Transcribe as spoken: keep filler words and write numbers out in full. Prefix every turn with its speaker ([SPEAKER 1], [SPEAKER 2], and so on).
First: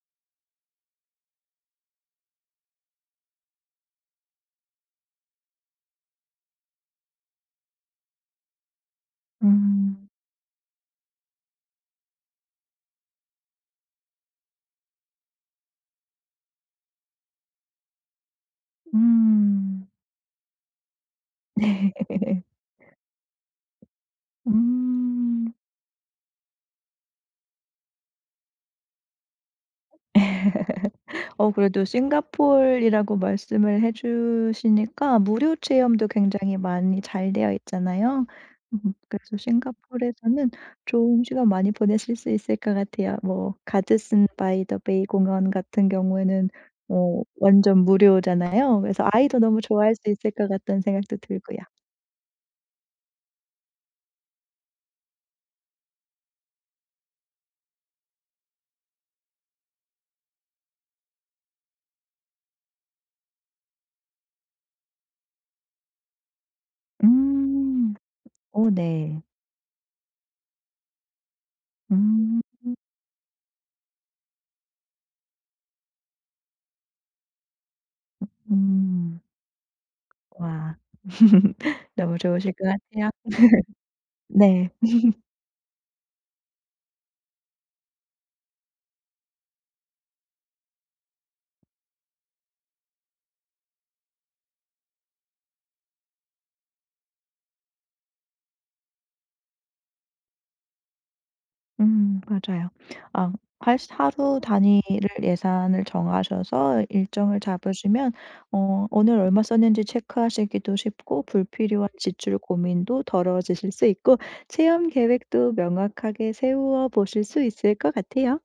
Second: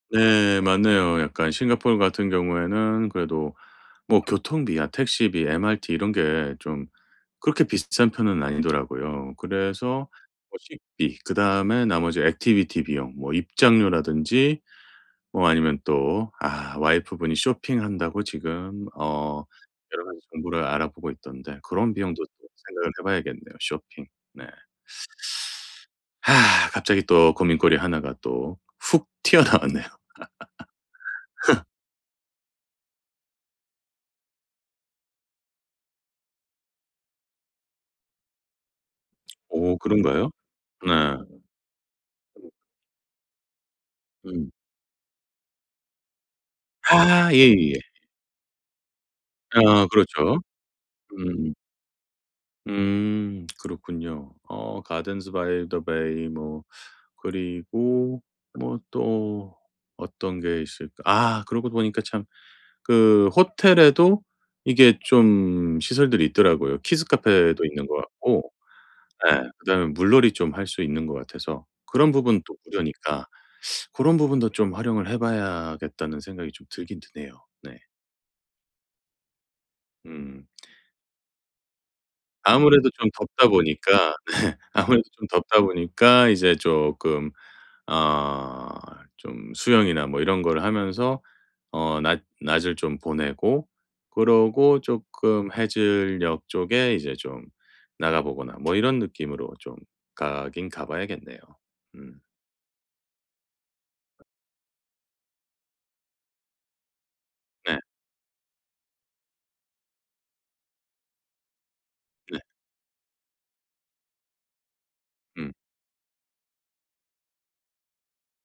[SPEAKER 1] 네 맞네요. 약간 싱가포르 같은 경우에는 그래도 뭐 교통비야 택시비 MRT 이런 게 좀 그렇게 비싼 편은 아니더라고요.
[SPEAKER 2] 음.
[SPEAKER 1] 그래서 뭐 식비 그다음에 나머지 액티비티 비용 뭐 입장료라든지 뭐 아니면 또 아 와이프 분이 쇼핑한다고 지금 어
[SPEAKER 2] 음.
[SPEAKER 1] 여러 가지 정보를 알아보고 있던데
[SPEAKER 2] 네.
[SPEAKER 1] 그런 비용도 좀 생각을 해 봐야겠네요. 쇼핑. 네
[SPEAKER 2] 음.
[SPEAKER 1] 아 갑자기 또 고민거리 하나 가 또 훅 튀어나왔네요.
[SPEAKER 2] 어 그래도 싱가포르라고 말씀을 해 주시니까 무료 체험도 굉장히 많이 잘 되어 있잖아요. 그래서
[SPEAKER 1] 오 그런가요?
[SPEAKER 2] 싱가포르에서는
[SPEAKER 1] 네.
[SPEAKER 2] 좋은 시간 많이 보내실 수 있을 것 같아요. 뭐 가드슨
[SPEAKER 1] 음.
[SPEAKER 2] 바이 더 베이 공원 같은 경우에는 뭐
[SPEAKER 1] 아 예예예.
[SPEAKER 2] 완전 무료잖아요. 그래서 '아이도 너무
[SPEAKER 1] 아
[SPEAKER 2] 좋아할 수 있을
[SPEAKER 1] 그렇죠.
[SPEAKER 2] 것 같다.'는 생각도
[SPEAKER 1] 음.
[SPEAKER 2] 들고요.
[SPEAKER 1] 음 그렇군요. 어 가든스 바이 더 베이 뭐 그리고 뭐 또 어떤 게 있을까. 아, 그러고 보니까 참 그 호텔에도 이게 좀 시설들이 있더라고요. 키즈 카페도 있는
[SPEAKER 2] 음
[SPEAKER 1] 것 같고
[SPEAKER 2] 어 네.
[SPEAKER 1] 예 그다음에 물놀이 좀 할 수 있는 것 같아서 그런
[SPEAKER 2] 음.
[SPEAKER 1] 부분 또 무료니까 '고런 부분도 좀 활용을 해 봐야겠다.'는 생각이 좀 들긴 드네요 네.
[SPEAKER 2] 음.
[SPEAKER 1] 음.
[SPEAKER 2] 와 너무 좋으실 것
[SPEAKER 1] 아무래도
[SPEAKER 2] 같아요.
[SPEAKER 1] 좀 덥다 보니까
[SPEAKER 2] 네.
[SPEAKER 1] 아무래도 좀 덥다 보니까 이제 쪼끔 어 좀 수영이나 뭐 이런 거를 하면서 어 낮 낮을 좀 보내고 그러고 쪼끔 해질녘 쪽에 이제 좀 나가 보거나 뭐 이런 느낌으로 좀 가긴 가 봐야겠네요.
[SPEAKER 2] 음
[SPEAKER 1] 음.
[SPEAKER 2] 맞아요. 아 할 수 하루 단위를 예산을 정하셔서 일정을
[SPEAKER 1] 네.
[SPEAKER 2] 잡으시면 어 오늘 얼마 썼는지 체크하시기도 쉽고 불필요한 지출
[SPEAKER 1] 네.
[SPEAKER 2] 고민도 덜어지실 수 있고 체험
[SPEAKER 1] 음.
[SPEAKER 2] 계획도 명확하게 세워 보실 수 있을 것 같아요.